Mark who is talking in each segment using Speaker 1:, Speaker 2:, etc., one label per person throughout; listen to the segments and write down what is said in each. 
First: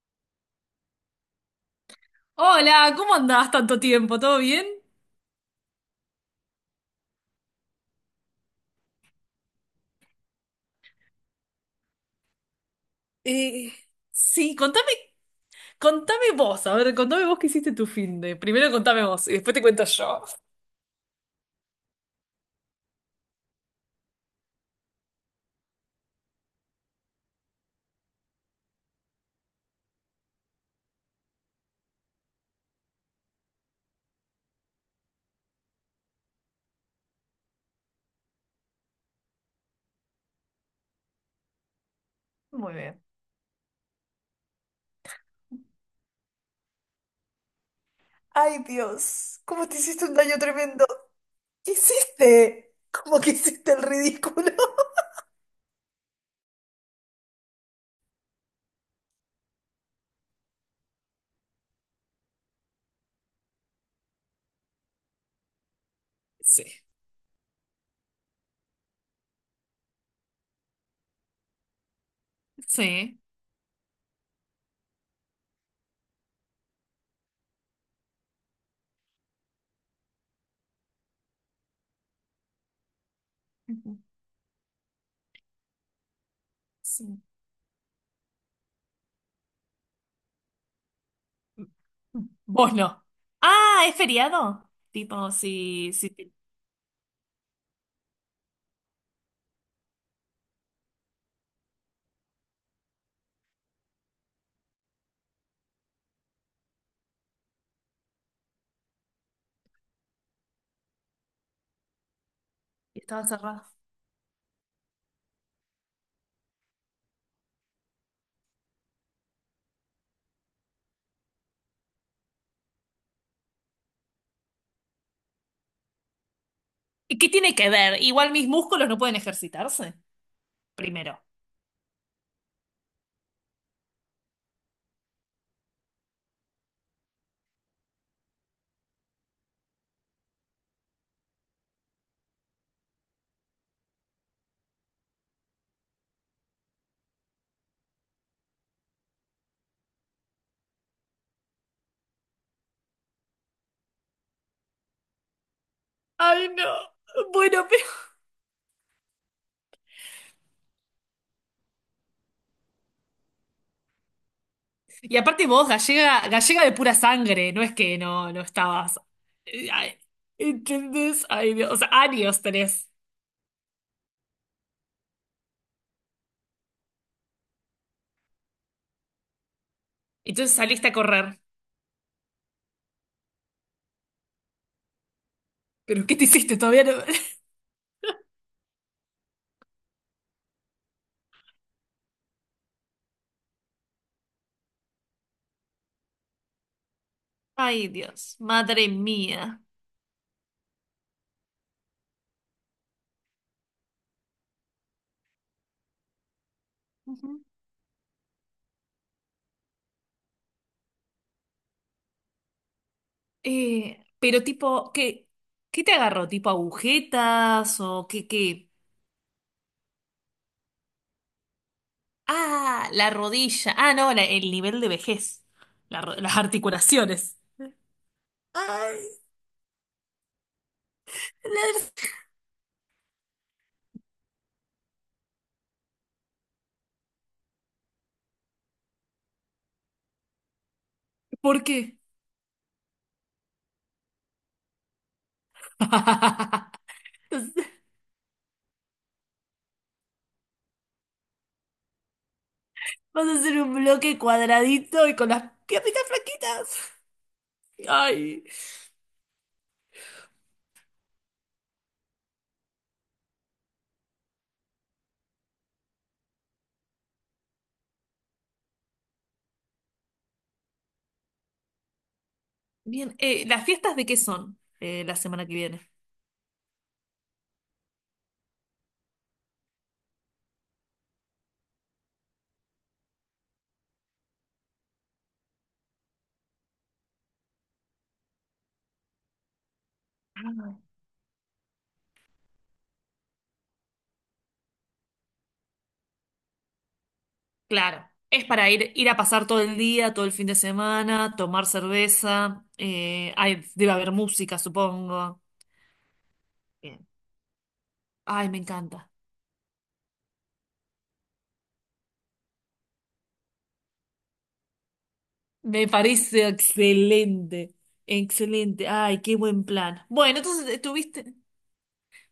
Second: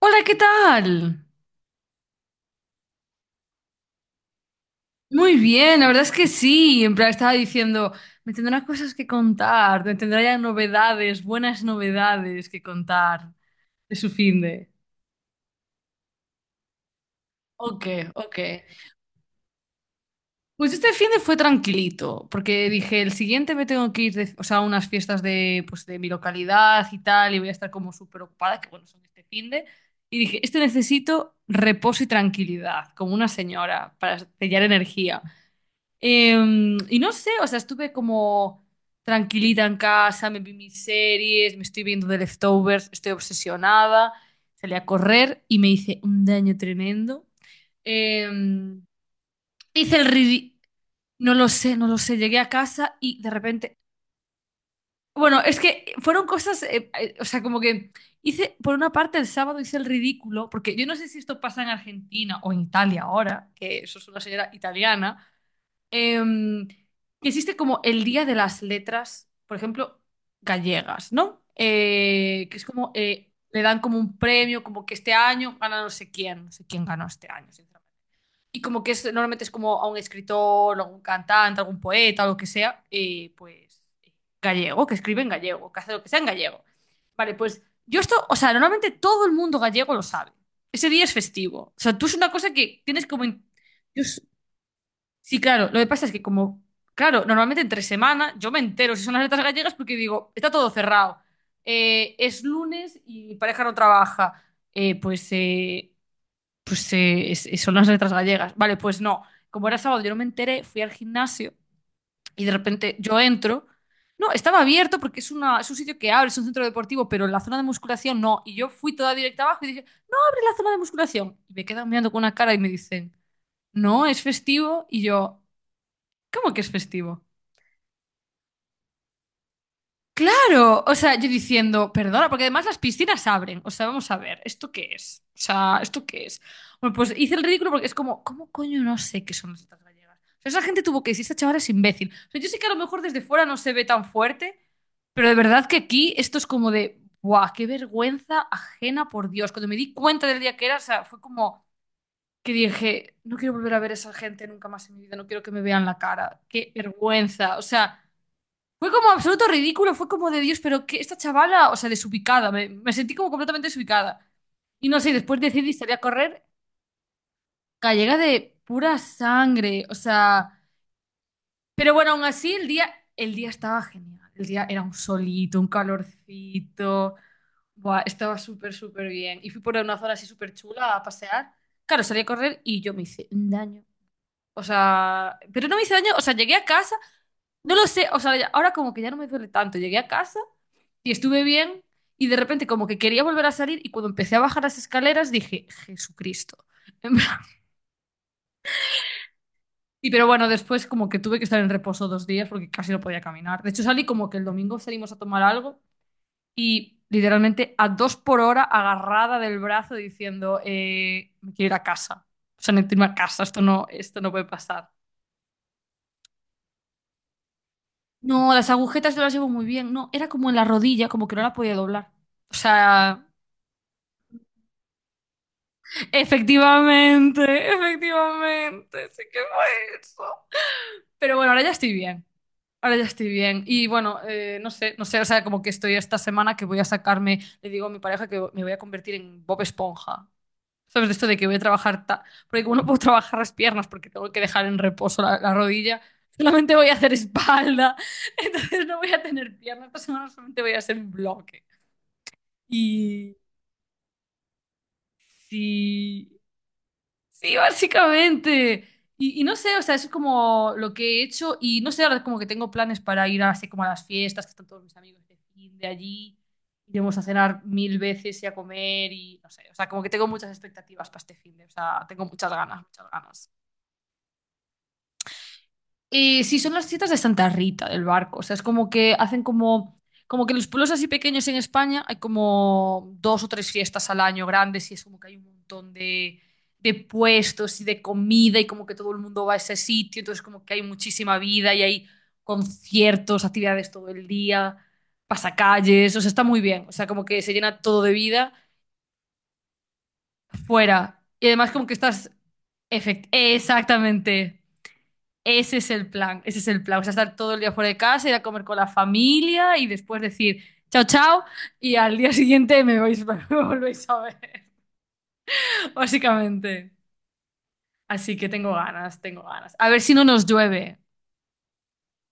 Speaker 1: Hola, ¿qué tal?
Speaker 2: Hola, ¿cómo andás tanto tiempo? ¿Todo bien?
Speaker 1: Muy bien, la verdad es que sí. En plan, estaba diciendo, me tendrán cosas que contar, me tendrá ya novedades, buenas novedades que contar
Speaker 2: Eh,
Speaker 1: de su
Speaker 2: sí.
Speaker 1: finde.
Speaker 2: Contame vos, a ver, contame vos qué hiciste tu
Speaker 1: Ok,
Speaker 2: finde.
Speaker 1: ok.
Speaker 2: Primero contame vos y después te cuento yo.
Speaker 1: Pues este finde fue tranquilito, porque dije, el siguiente me tengo que ir de- o sea, a unas fiestas de, pues, de mi localidad y tal, y voy a estar como súper ocupada, que bueno, son este finde. Y dije, este necesito reposo y tranquilidad, como una señora, para sellar energía. Y no sé, o sea, estuve como tranquilita en casa, me vi mis series, me estoy viendo The
Speaker 2: Muy
Speaker 1: Leftovers,
Speaker 2: bien.
Speaker 1: estoy obsesionada, salí a correr y me hice un daño tremendo.
Speaker 2: Ay,
Speaker 1: Em,
Speaker 2: Dios, cómo te
Speaker 1: Hice el
Speaker 2: hiciste un daño
Speaker 1: ridículo,
Speaker 2: tremendo.
Speaker 1: no lo
Speaker 2: ¿Qué
Speaker 1: sé, no lo sé, llegué a
Speaker 2: hiciste?
Speaker 1: casa
Speaker 2: ¿Cómo
Speaker 1: y de
Speaker 2: que hiciste
Speaker 1: repente,
Speaker 2: el ridículo?
Speaker 1: bueno, es que fueron cosas, o sea, como que hice, por una parte el sábado hice el ridículo, porque yo no sé si esto pasa en Argentina o en Italia ahora, que eso es una señora italiana.
Speaker 2: Sí.
Speaker 1: Em, que existe como el Día de las Letras, por ejemplo, gallegas, ¿no? Que es como,
Speaker 2: Sí.
Speaker 1: le dan como un premio, como que este año gana no sé quién, no sé quién ganó este año, sinceramente. Y como que es, normalmente es como a un escritor, a un cantante, algún poeta, lo que sea, pues
Speaker 2: Ujú.
Speaker 1: gallego, que escribe en gallego, que hace lo que sea en gallego.
Speaker 2: Sí.
Speaker 1: Vale, pues yo esto, o sea, normalmente todo el mundo gallego lo sabe. Ese día es festivo. O sea, tú es una cosa
Speaker 2: Vos
Speaker 1: que
Speaker 2: no.
Speaker 1: tienes como... in-
Speaker 2: Ah, ¿es
Speaker 1: yo,
Speaker 2: feriado? Tipo,
Speaker 1: sí, claro. Lo que
Speaker 2: si,
Speaker 1: pasa es
Speaker 2: si...
Speaker 1: que como, claro, normalmente entre semana yo me entero si son las letras gallegas porque digo, está todo cerrado. Es lunes y mi pareja no trabaja. Eh, pues eh, pues eh, es- son las letras gallegas. Vale, pues no. Como era sábado, yo no me enteré, fui al gimnasio y de repente yo
Speaker 2: Estaba cerrado.
Speaker 1: entro. No, estaba abierto porque es, una, es un sitio que abre, es un centro deportivo, pero la zona de musculación no. Y yo fui toda directa abajo y dije, abre la zona de musculación. Y me quedan mirando con una cara y me dicen, no, es festivo. Y yo, ¿cómo que es
Speaker 2: ¿Y
Speaker 1: festivo?
Speaker 2: qué tiene que ver? Igual mis músculos no pueden ejercitarse.
Speaker 1: Claro, o sea,
Speaker 2: Primero.
Speaker 1: yo diciendo, perdona, porque además las piscinas abren. O sea, vamos a ver, ¿esto qué es? O sea, ¿esto qué es? Bueno, pues hice el ridículo porque es como, ¿cómo coño no sé qué son las tetas gallegas? O sea, esa gente tuvo que decir, esta chavala es imbécil. O sea, yo sé que a lo mejor desde fuera no se ve tan fuerte, pero de verdad que aquí esto es como de, ¡buah, qué vergüenza ajena, por Dios! Cuando me di cuenta del día que era, o sea, fue como que dije, no quiero volver a ver a esa gente nunca más en mi vida, no quiero que me vean la cara,
Speaker 2: Ay,
Speaker 1: qué
Speaker 2: no.
Speaker 1: vergüenza. O
Speaker 2: Bueno, pero.
Speaker 1: sea... Fue como absoluto ridículo, fue como de Dios, pero que esta chavala, o sea, desubicada, me sentí como completamente desubicada. Y no sé,
Speaker 2: Y
Speaker 1: después
Speaker 2: aparte vos,
Speaker 1: decidí salir a
Speaker 2: gallega,
Speaker 1: correr,
Speaker 2: gallega de pura sangre, no es que
Speaker 1: gallega
Speaker 2: no, no
Speaker 1: de pura
Speaker 2: estabas.
Speaker 1: sangre, o
Speaker 2: Ay.
Speaker 1: sea,
Speaker 2: ¿Entendés? Ay, Dios. O sea,
Speaker 1: pero bueno, aún
Speaker 2: años
Speaker 1: así
Speaker 2: tenés.
Speaker 1: el día estaba genial, el día era un solito, un calorcito, buah, estaba súper, súper bien. Y fui por una zona así súper
Speaker 2: Entonces saliste a
Speaker 1: chula a
Speaker 2: correr.
Speaker 1: pasear. Claro, salí a correr y yo me hice un daño. O sea, pero no me hice
Speaker 2: ¿Pero
Speaker 1: daño,
Speaker 2: qué
Speaker 1: o
Speaker 2: te
Speaker 1: sea, llegué
Speaker 2: hiciste?
Speaker 1: a
Speaker 2: Todavía no.
Speaker 1: casa, no lo sé, o sea, ya- ahora como que ya no me duele tanto, llegué a casa. Y estuve bien y de repente como que quería volver a salir y cuando empecé a bajar las escaleras dije, Jesucristo.
Speaker 2: Ay, Dios, madre mía.
Speaker 1: Y pero bueno, después como que tuve que estar en reposo dos días porque casi no podía caminar. De hecho salí como que el domingo salimos a tomar algo y
Speaker 2: Ujú.
Speaker 1: literalmente a dos por hora agarrada del brazo diciendo, me quiero ir a casa. O sea, necesito irme a casa, esto no
Speaker 2: Pero
Speaker 1: puede pasar.
Speaker 2: tipo, ¿qué te agarró? ¿Tipo agujetas o qué,
Speaker 1: No, las
Speaker 2: qué?
Speaker 1: agujetas no las llevo muy bien. No, era como en la rodilla, como que no la podía doblar. O
Speaker 2: Ah, la
Speaker 1: sea,
Speaker 2: rodilla. Ah, no, el nivel de vejez. Las articulaciones.
Speaker 1: efectivamente,
Speaker 2: Ay.
Speaker 1: efectivamente, sí que fue eso. Pero bueno, ahora ya estoy
Speaker 2: la-
Speaker 1: bien. Ahora ya estoy bien. Y bueno, no sé, no sé, o sea, como que estoy esta semana que voy a sacarme, le digo a mi pareja que me voy a convertir en Bob Esponja. ¿Sabes? De esto de que voy a
Speaker 2: ¿Por qué?
Speaker 1: trabajar, ta- porque como no puedo trabajar las piernas porque tengo que dejar en reposo la rodilla, solamente voy a hacer
Speaker 2: Entonces.
Speaker 1: espalda. Entonces no voy a tener piernas. Esta semana solamente voy a hacer un bloque.
Speaker 2: Vas a
Speaker 1: Y
Speaker 2: hacer un bloque cuadradito y con las piernitas
Speaker 1: sí,
Speaker 2: flaquitas.
Speaker 1: sí,
Speaker 2: Ay.
Speaker 1: básicamente. Y no sé, o sea, es como lo que he hecho y no sé, ahora como que tengo planes para ir así como a las fiestas, que están todos mis amigos de fin de allí, iremos a cenar mil veces y a comer y no sé, o sea, como que tengo muchas expectativas para este fin de, o sea, tengo muchas ganas, muchas
Speaker 2: Bien,
Speaker 1: ganas.
Speaker 2: ¿las fiestas de qué son la semana que viene?
Speaker 1: Sí, son las fiestas de Santa Rita del barco. O sea, es como que hacen como, como que los pueblos así pequeños en España hay como dos o tres fiestas al año grandes y es como que hay un montón de puestos y de comida y como que todo el mundo va a ese sitio. Entonces, como
Speaker 2: Ah.
Speaker 1: que hay muchísima vida y hay conciertos, actividades todo el día, pasacalles. O sea, está muy bien. O sea, como que se llena todo
Speaker 2: Claro,
Speaker 1: de
Speaker 2: es
Speaker 1: vida
Speaker 2: para ir a pasar todo el día, todo el fin de
Speaker 1: fuera.
Speaker 2: semana,
Speaker 1: Y
Speaker 2: tomar
Speaker 1: además, como que estás.
Speaker 2: cerveza.
Speaker 1: Efect-
Speaker 2: Ay, debe haber música,
Speaker 1: exactamente.
Speaker 2: supongo.
Speaker 1: Ese es el plan, ese es el plan. O
Speaker 2: Bien.
Speaker 1: sea, estar todo el día fuera de casa, ir a
Speaker 2: Ay, me
Speaker 1: comer con la
Speaker 2: encanta.
Speaker 1: familia y después decir chao, chao y al día siguiente me vais, me volvéis a ver,
Speaker 2: Me parece
Speaker 1: básicamente.
Speaker 2: excelente.
Speaker 1: Así que tengo
Speaker 2: Excelente.
Speaker 1: ganas,
Speaker 2: Ay, qué
Speaker 1: tengo
Speaker 2: buen
Speaker 1: ganas. A ver
Speaker 2: plan.
Speaker 1: si no
Speaker 2: Bueno,
Speaker 1: nos
Speaker 2: entonces
Speaker 1: llueve.
Speaker 2: estuviste.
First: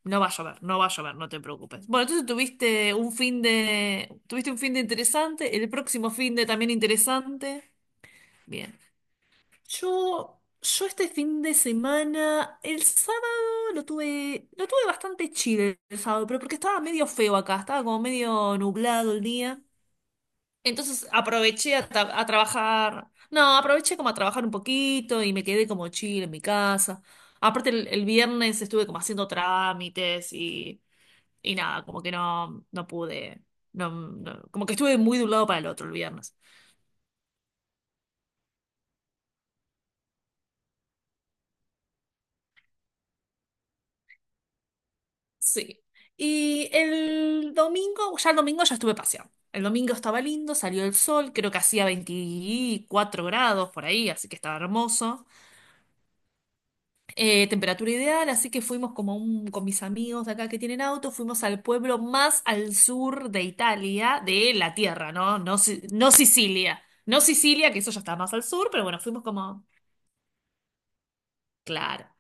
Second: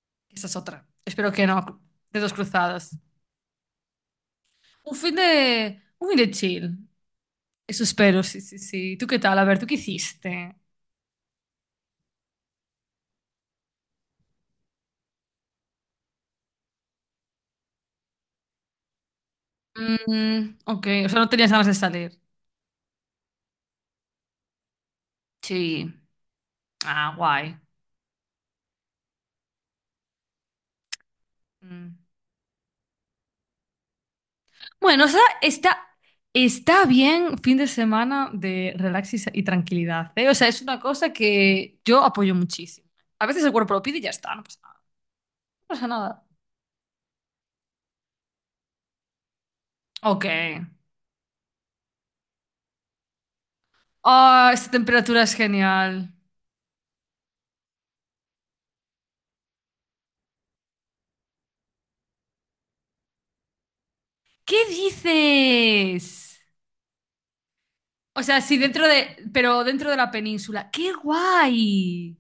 Speaker 2: No va a
Speaker 1: Esa es
Speaker 2: llover, no
Speaker 1: otra.
Speaker 2: va a llover, no
Speaker 1: Espero
Speaker 2: te
Speaker 1: que no.
Speaker 2: preocupes. Bueno, entonces
Speaker 1: Dedos cruzados.
Speaker 2: tuviste un fin de interesante, el
Speaker 1: Un
Speaker 2: próximo
Speaker 1: fin de
Speaker 2: fin de
Speaker 1: chill.
Speaker 2: también interesante.
Speaker 1: Eso espero, sí, sí,
Speaker 2: Bien.
Speaker 1: sí. ¿Tú qué tal? A ver, ¿tú qué
Speaker 2: Yo,
Speaker 1: hiciste?
Speaker 2: yo este fin de semana, el sábado lo tuve bastante chill el sábado, pero porque estaba medio feo acá, estaba como medio nublado el día.
Speaker 1: Mm, ok,
Speaker 2: Entonces
Speaker 1: o sea, no tenías ganas de
Speaker 2: aproveché
Speaker 1: salir.
Speaker 2: a trabajar, no, aproveché como a trabajar un poquito y me quedé como
Speaker 1: Sí.
Speaker 2: chill en mi casa.
Speaker 1: Ah, guay.
Speaker 2: Aparte el viernes estuve como haciendo trámites y nada,
Speaker 1: Mm.
Speaker 2: como que no, no pude, como que estuve
Speaker 1: Bueno, o
Speaker 2: muy
Speaker 1: sea,
Speaker 2: de un lado para el
Speaker 1: está,
Speaker 2: otro el viernes.
Speaker 1: está bien fin de semana de relax y, sa- y tranquilidad, ¿eh? O sea, es una cosa que yo apoyo muchísimo. A veces el cuerpo lo pide y ya está, no pasa nada. No
Speaker 2: Sí.
Speaker 1: pasa nada.
Speaker 2: Y el domingo ya estuve paseando. El domingo estaba
Speaker 1: Ok.
Speaker 2: lindo, salió el sol, creo que hacía 24 grados por ahí, así que
Speaker 1: Ah,
Speaker 2: estaba
Speaker 1: esta temperatura
Speaker 2: hermoso.
Speaker 1: es genial.
Speaker 2: Temperatura ideal, así que fuimos con mis amigos de acá que tienen auto, fuimos al pueblo más al sur de Italia, de
Speaker 1: ¿Qué
Speaker 2: la tierra, ¿no? No, no
Speaker 1: dices?
Speaker 2: Sicilia. No Sicilia, que eso ya está
Speaker 1: O
Speaker 2: más
Speaker 1: sea,
Speaker 2: al
Speaker 1: sí,
Speaker 2: sur, pero
Speaker 1: dentro
Speaker 2: bueno, fuimos
Speaker 1: de, pero
Speaker 2: como.
Speaker 1: dentro de la península. ¡Qué
Speaker 2: Claro.
Speaker 1: guay!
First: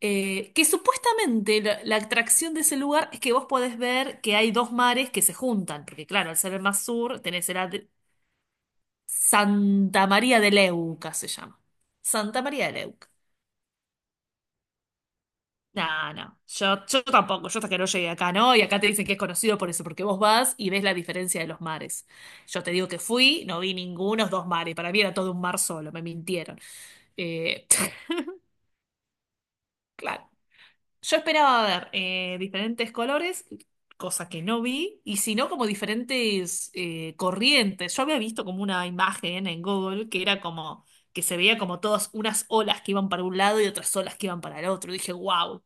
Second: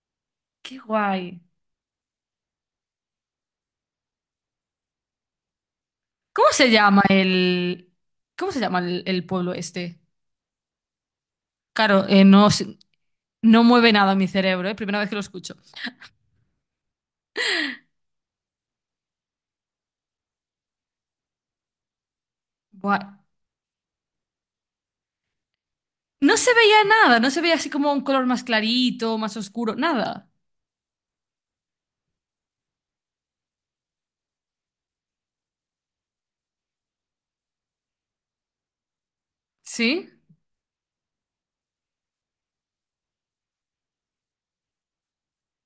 Speaker 2: Que
Speaker 1: ¡Qué guay!
Speaker 2: supuestamente la atracción de ese lugar es que vos podés ver que hay dos mares que se juntan, porque claro, al
Speaker 1: ¿Cómo
Speaker 2: ser el
Speaker 1: se
Speaker 2: más
Speaker 1: llama
Speaker 2: sur tenés
Speaker 1: el, cómo se llama el pueblo este?
Speaker 2: Santa María de Leuca se llama.
Speaker 1: Claro,
Speaker 2: Santa
Speaker 1: no,
Speaker 2: María de
Speaker 1: sé-
Speaker 2: Leuca.
Speaker 1: no mueve nada mi cerebro, ¿eh? Primera vez que lo escucho.
Speaker 2: No, no, yo tampoco, yo hasta que no llegué acá, ¿no? Y acá te dicen que es conocido por eso, porque vos vas y ves la diferencia de los mares. Yo te digo que
Speaker 1: Buah.
Speaker 2: fui, no vi ningunos dos mares, para mí era todo un mar solo, me
Speaker 1: No se
Speaker 2: mintieron.
Speaker 1: veía nada, no se veía
Speaker 2: Eh,
Speaker 1: así como un color más clarito, más oscuro, nada.
Speaker 2: claro. Yo esperaba ver diferentes colores, cosa que no vi, y si no, como diferentes corrientes. Yo había visto como una imagen en
Speaker 1: ¿Sí?
Speaker 2: Google que era como que se veía como todas unas olas que iban para un lado y otras olas que iban para el otro. Y dije, wow,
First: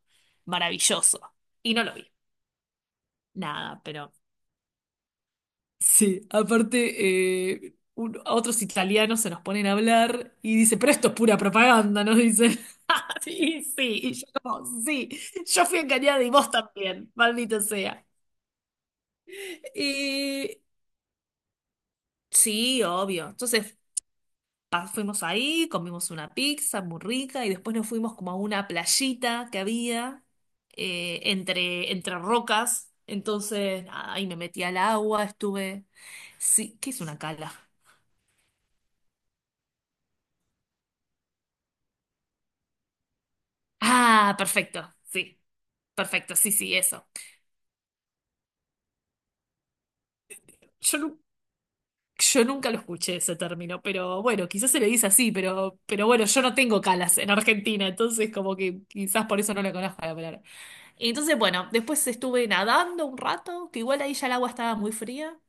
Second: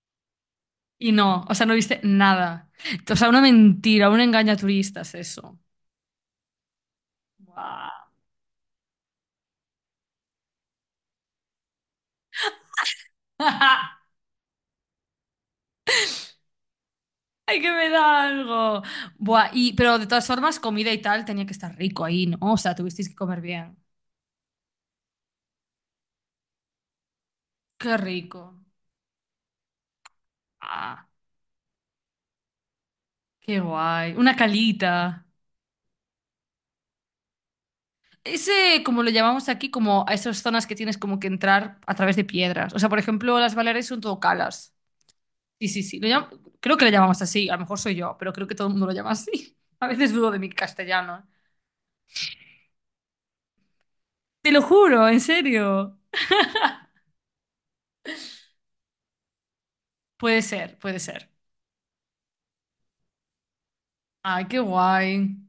Speaker 1: Y
Speaker 2: maravilloso.
Speaker 1: no, o sea, no
Speaker 2: Y no lo
Speaker 1: viste
Speaker 2: vi,
Speaker 1: nada. O sea, una
Speaker 2: nada,
Speaker 1: mentira,
Speaker 2: pero
Speaker 1: un engaño a turistas, eso.
Speaker 2: Sí, aparte,
Speaker 1: Buah.
Speaker 2: a otros italianos se nos ponen a hablar y dice, pero esto es pura propaganda, nos dicen. Sí, sí, y yo como, sí, yo fui engañada y vos también,
Speaker 1: ¡Ay,
Speaker 2: maldito
Speaker 1: que me
Speaker 2: sea.
Speaker 1: da algo! Buah, y, pero de todas
Speaker 2: Y
Speaker 1: formas, comida y tal tenía que estar rico ahí, ¿no? O sea,
Speaker 2: sí,
Speaker 1: tuvisteis que
Speaker 2: obvio.
Speaker 1: comer bien.
Speaker 2: Entonces fuimos ahí, comimos una pizza muy rica y después nos
Speaker 1: ¡Qué
Speaker 2: fuimos como a
Speaker 1: rico!
Speaker 2: una playita que había
Speaker 1: ¡Ah,
Speaker 2: entre rocas.
Speaker 1: qué
Speaker 2: Entonces, nada,
Speaker 1: guay!
Speaker 2: ahí
Speaker 1: Una
Speaker 2: me metí al agua,
Speaker 1: calita.
Speaker 2: estuve. Sí, ¿qué es una cala?
Speaker 1: Ese, como lo llamamos aquí, como a esas zonas que tienes como que entrar a través de piedras. O sea, por ejemplo, las Baleares son todo
Speaker 2: Ah,
Speaker 1: calas. Sí, sí, sí. Lo llam-
Speaker 2: perfecto, sí, sí,
Speaker 1: creo que le
Speaker 2: eso.
Speaker 1: llamamos así. A lo mejor soy yo, pero creo que todo el mundo lo llama así. A veces dudo de mi
Speaker 2: Yo,
Speaker 1: castellano.
Speaker 2: nu-
Speaker 1: ¿Eh?
Speaker 2: yo nunca lo escuché ese término, pero bueno,
Speaker 1: Te lo
Speaker 2: quizás se le dice
Speaker 1: juro, en
Speaker 2: así, pero,
Speaker 1: serio.
Speaker 2: pero bueno, yo no tengo calas en Argentina, entonces como que quizás por eso no la conozco la palabra.
Speaker 1: Puede ser, puede
Speaker 2: Y
Speaker 1: ser.
Speaker 2: entonces, bueno, después estuve nadando un rato, que igual ahí ya el
Speaker 1: Ay,
Speaker 2: agua
Speaker 1: qué
Speaker 2: estaba muy
Speaker 1: guay.
Speaker 2: fría.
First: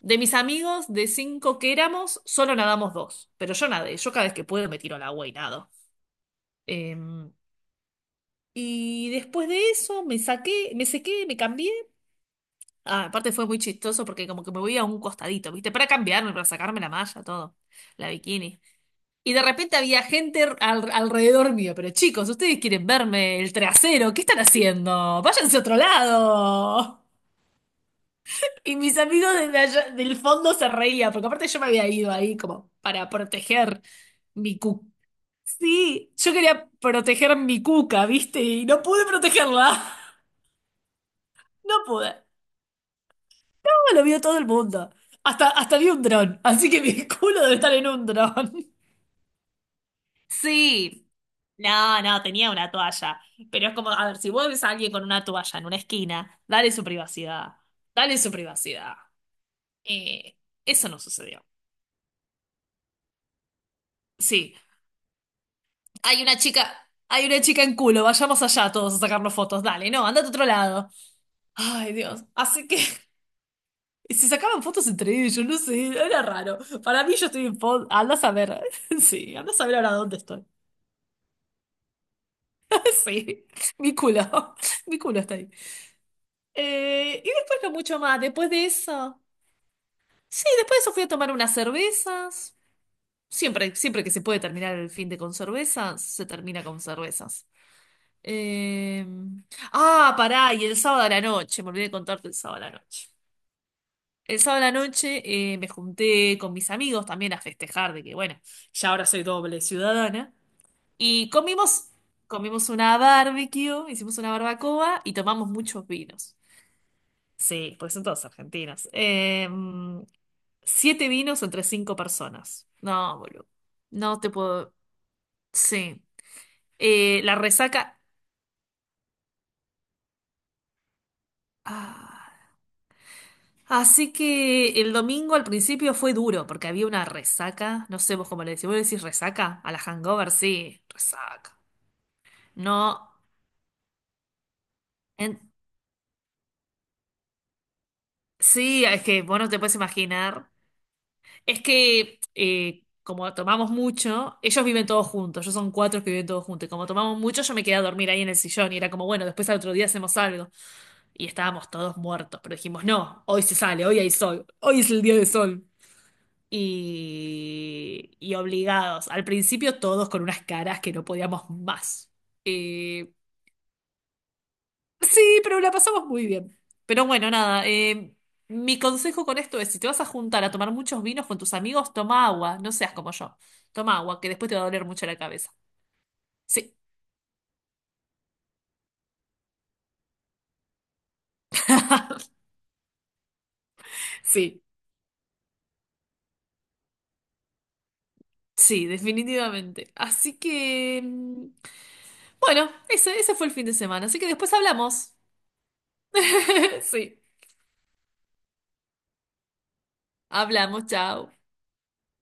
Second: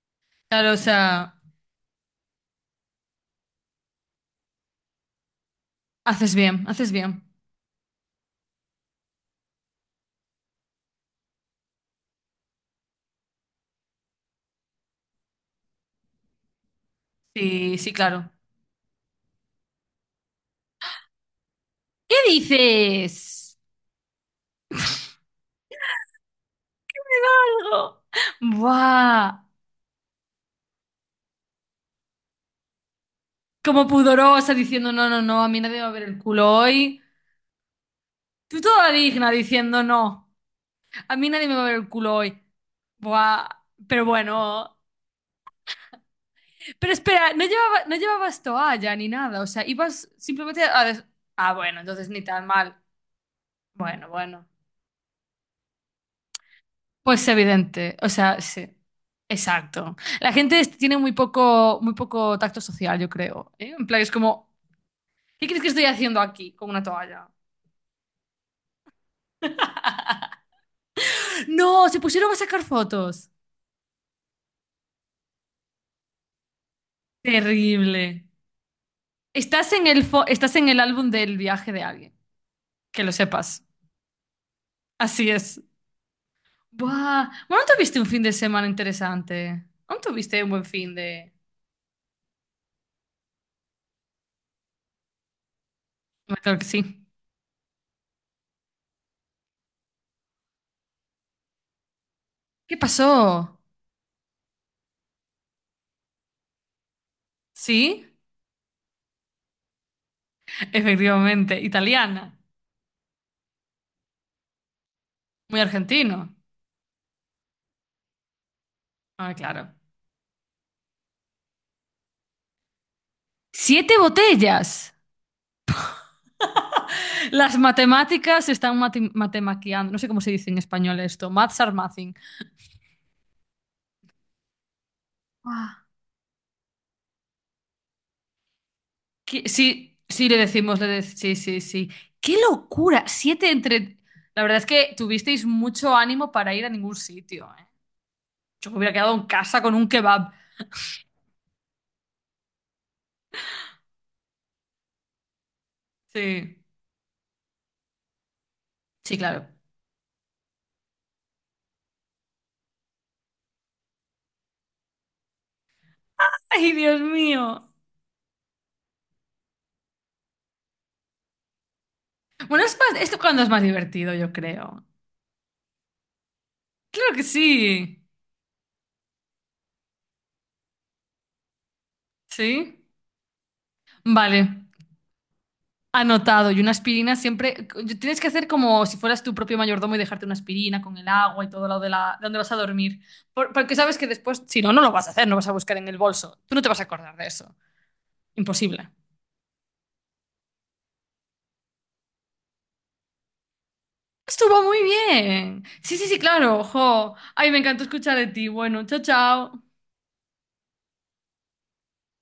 Speaker 2: De mis
Speaker 1: Claro, o
Speaker 2: amigos, de
Speaker 1: sea,
Speaker 2: cinco que éramos, solo nadamos dos, pero yo nadé, yo cada vez que puedo me tiro al agua y nado.
Speaker 1: haces bien, haces bien.
Speaker 2: Em, y después de eso me saqué, me sequé, me cambié. Ah, aparte fue muy chistoso porque como que me voy a un costadito, ¿viste? Para cambiarme, para sacarme la malla, todo,
Speaker 1: Sí, sí,
Speaker 2: la
Speaker 1: claro.
Speaker 2: bikini. Y de repente había gente alrededor mío, pero
Speaker 1: ¿Qué
Speaker 2: chicos, ustedes quieren verme el
Speaker 1: dices?
Speaker 2: trasero, ¿qué están haciendo? Váyanse a otro lado.
Speaker 1: Algo.
Speaker 2: Y mis amigos
Speaker 1: Buah.
Speaker 2: desde allá, del fondo se reían, porque aparte yo me había ido ahí como para proteger
Speaker 1: Como pudorosa
Speaker 2: mi cuca.
Speaker 1: diciendo, no, no, no, a mí nadie me va a ver
Speaker 2: Sí,
Speaker 1: el
Speaker 2: yo
Speaker 1: culo
Speaker 2: quería
Speaker 1: hoy.
Speaker 2: proteger mi cuca, ¿viste?
Speaker 1: Tú
Speaker 2: Y no
Speaker 1: toda
Speaker 2: pude
Speaker 1: digna diciendo,
Speaker 2: protegerla.
Speaker 1: no, a mí nadie me va a ver
Speaker 2: No
Speaker 1: el culo
Speaker 2: pude.
Speaker 1: hoy. Buah.
Speaker 2: Lo
Speaker 1: Pero
Speaker 2: vio todo el
Speaker 1: bueno.
Speaker 2: mundo. Hasta vi un dron. Así que
Speaker 1: Pero
Speaker 2: mi
Speaker 1: espera,
Speaker 2: culo
Speaker 1: no
Speaker 2: debe estar
Speaker 1: llevaba,
Speaker 2: en
Speaker 1: no
Speaker 2: un
Speaker 1: llevabas
Speaker 2: dron.
Speaker 1: toalla ni nada, o sea, ibas simplemente a... des-
Speaker 2: Sí.
Speaker 1: Ah, bueno,
Speaker 2: No,
Speaker 1: entonces ni
Speaker 2: no,
Speaker 1: tan
Speaker 2: tenía una
Speaker 1: mal.
Speaker 2: toalla. Pero es como, a
Speaker 1: Bueno,
Speaker 2: ver, si
Speaker 1: bueno.
Speaker 2: vos ves a alguien con una toalla en una esquina, dale su
Speaker 1: Pues
Speaker 2: privacidad.
Speaker 1: evidente, o
Speaker 2: Dale su
Speaker 1: sea, sí.
Speaker 2: privacidad.
Speaker 1: Exacto. La
Speaker 2: Eh,
Speaker 1: gente es-
Speaker 2: Eso
Speaker 1: tiene
Speaker 2: no sucedió.
Speaker 1: muy poco tacto social, yo creo. ¿Eh? En plan, es como,
Speaker 2: Sí,
Speaker 1: ¿qué crees que estoy haciendo aquí con una
Speaker 2: hay
Speaker 1: toalla?
Speaker 2: una chica en culo, vayamos allá todos a sacarnos fotos. Dale, no, andate a otro lado.
Speaker 1: No,
Speaker 2: Ay,
Speaker 1: se
Speaker 2: Dios.
Speaker 1: pusieron a sacar
Speaker 2: Así que
Speaker 1: fotos.
Speaker 2: se sacaban fotos entre ellos, no sé, era raro. Para mí yo estoy en foto. Anda a
Speaker 1: Terrible.
Speaker 2: saber. Sí, anda a
Speaker 1: Estás
Speaker 2: saber
Speaker 1: en
Speaker 2: ahora
Speaker 1: el,
Speaker 2: dónde
Speaker 1: fo-
Speaker 2: estoy.
Speaker 1: estás en el álbum del viaje de alguien, que lo
Speaker 2: Sí,
Speaker 1: sepas.
Speaker 2: mi culo, mi culo
Speaker 1: Así
Speaker 2: está ahí.
Speaker 1: es. Buah,
Speaker 2: Y después
Speaker 1: ¿bueno,
Speaker 2: no
Speaker 1: no
Speaker 2: mucho
Speaker 1: tuviste un
Speaker 2: más,
Speaker 1: fin de
Speaker 2: después
Speaker 1: semana
Speaker 2: de eso.
Speaker 1: interesante? ¿No tuviste
Speaker 2: Sí,
Speaker 1: un buen
Speaker 2: después de eso
Speaker 1: fin
Speaker 2: fui a tomar
Speaker 1: de...?
Speaker 2: unas cervezas. Siempre, siempre que se puede terminar el fin de con cervezas, se
Speaker 1: Bueno, claro
Speaker 2: termina
Speaker 1: que
Speaker 2: con
Speaker 1: sí.
Speaker 2: cervezas. Eh, Ah, pará, y el sábado a la noche, me olvidé de contarte el sábado a
Speaker 1: ¿Qué
Speaker 2: la noche.
Speaker 1: pasó?
Speaker 2: El sábado a la noche me junté con mis amigos también a festejar de
Speaker 1: ¿Sí?
Speaker 2: que, bueno, ya ahora soy doble ciudadana. Y
Speaker 1: Efectivamente,
Speaker 2: comimos,
Speaker 1: italiana.
Speaker 2: comimos una barbecue, hicimos una barbacoa y tomamos
Speaker 1: Muy
Speaker 2: muchos
Speaker 1: argentino.
Speaker 2: vinos. Sí, porque son todos argentinos.
Speaker 1: Ah, claro.
Speaker 2: Siete vinos entre cinco personas. No, boludo.
Speaker 1: ¡Siete
Speaker 2: No te
Speaker 1: botellas!
Speaker 2: puedo. Sí. La
Speaker 1: Las
Speaker 2: resaca.
Speaker 1: matemáticas están mati- matemaqueando. No sé cómo se dice en español esto. Maths are mathing.
Speaker 2: Ah. Así que el domingo al
Speaker 1: Ah.
Speaker 2: principio fue duro porque había una resaca. No sé vos cómo le decís. ¿Vos le decís
Speaker 1: ¿Qué-
Speaker 2: resaca? A la
Speaker 1: sí, sí,
Speaker 2: hangover,
Speaker 1: le decimos,
Speaker 2: sí.
Speaker 1: le dec- sí,
Speaker 2: Resaca.
Speaker 1: sí, sí. ¡Qué locura!
Speaker 2: No.
Speaker 1: Siete entre... La verdad es que
Speaker 2: en-
Speaker 1: tuvisteis mucho ánimo para ir a ningún sitio, ¿eh? Yo me
Speaker 2: Sí,
Speaker 1: hubiera
Speaker 2: es
Speaker 1: quedado
Speaker 2: que
Speaker 1: en
Speaker 2: vos no te
Speaker 1: casa
Speaker 2: puedes
Speaker 1: con un kebab.
Speaker 2: imaginar. Es que como tomamos mucho, ellos viven todos juntos, ellos son cuatro que viven todos
Speaker 1: Sí.
Speaker 2: juntos, y como tomamos mucho, yo me quedé a dormir ahí en el sillón y era como,
Speaker 1: Sí,
Speaker 2: bueno,
Speaker 1: claro.
Speaker 2: después al otro día hacemos algo. Y estábamos todos muertos, pero dijimos, no, hoy se sale, hoy hay sol, hoy es el día de sol.
Speaker 1: Ay, Dios mío.
Speaker 2: Y obligados, al principio todos con unas caras que no podíamos más.
Speaker 1: Bueno, es más,
Speaker 2: Eh,
Speaker 1: esto cuando es más divertido, yo creo.
Speaker 2: Sí, pero la pasamos muy bien. Pero
Speaker 1: Claro que
Speaker 2: bueno, nada,
Speaker 1: sí.
Speaker 2: mi consejo con esto es, si te vas a juntar a tomar muchos vinos con tus amigos, toma agua, no
Speaker 1: Sí.
Speaker 2: seas como yo. Toma agua, que
Speaker 1: Vale.
Speaker 2: después te va a doler mucho la cabeza.
Speaker 1: Anotado. Y una
Speaker 2: Sí,
Speaker 1: aspirina siempre. Tienes que hacer como si fueras tu propio mayordomo y dejarte una aspirina con el agua y todo lo de, la, de donde vas a dormir. Por- porque sabes que después, si
Speaker 2: sí,
Speaker 1: no, no lo vas a hacer, no vas a buscar en el bolso. Tú no te vas a acordar de eso.
Speaker 2: sí,
Speaker 1: Imposible.
Speaker 2: definitivamente. Así que, bueno, ese fue el fin de semana. Así que después
Speaker 1: Estuvo muy
Speaker 2: hablamos.
Speaker 1: bien. Sí, sí, sí, claro. Jo.
Speaker 2: Sí,
Speaker 1: Ay, me encantó escuchar de ti. Bueno, chao, chao.
Speaker 2: hablamos, chao.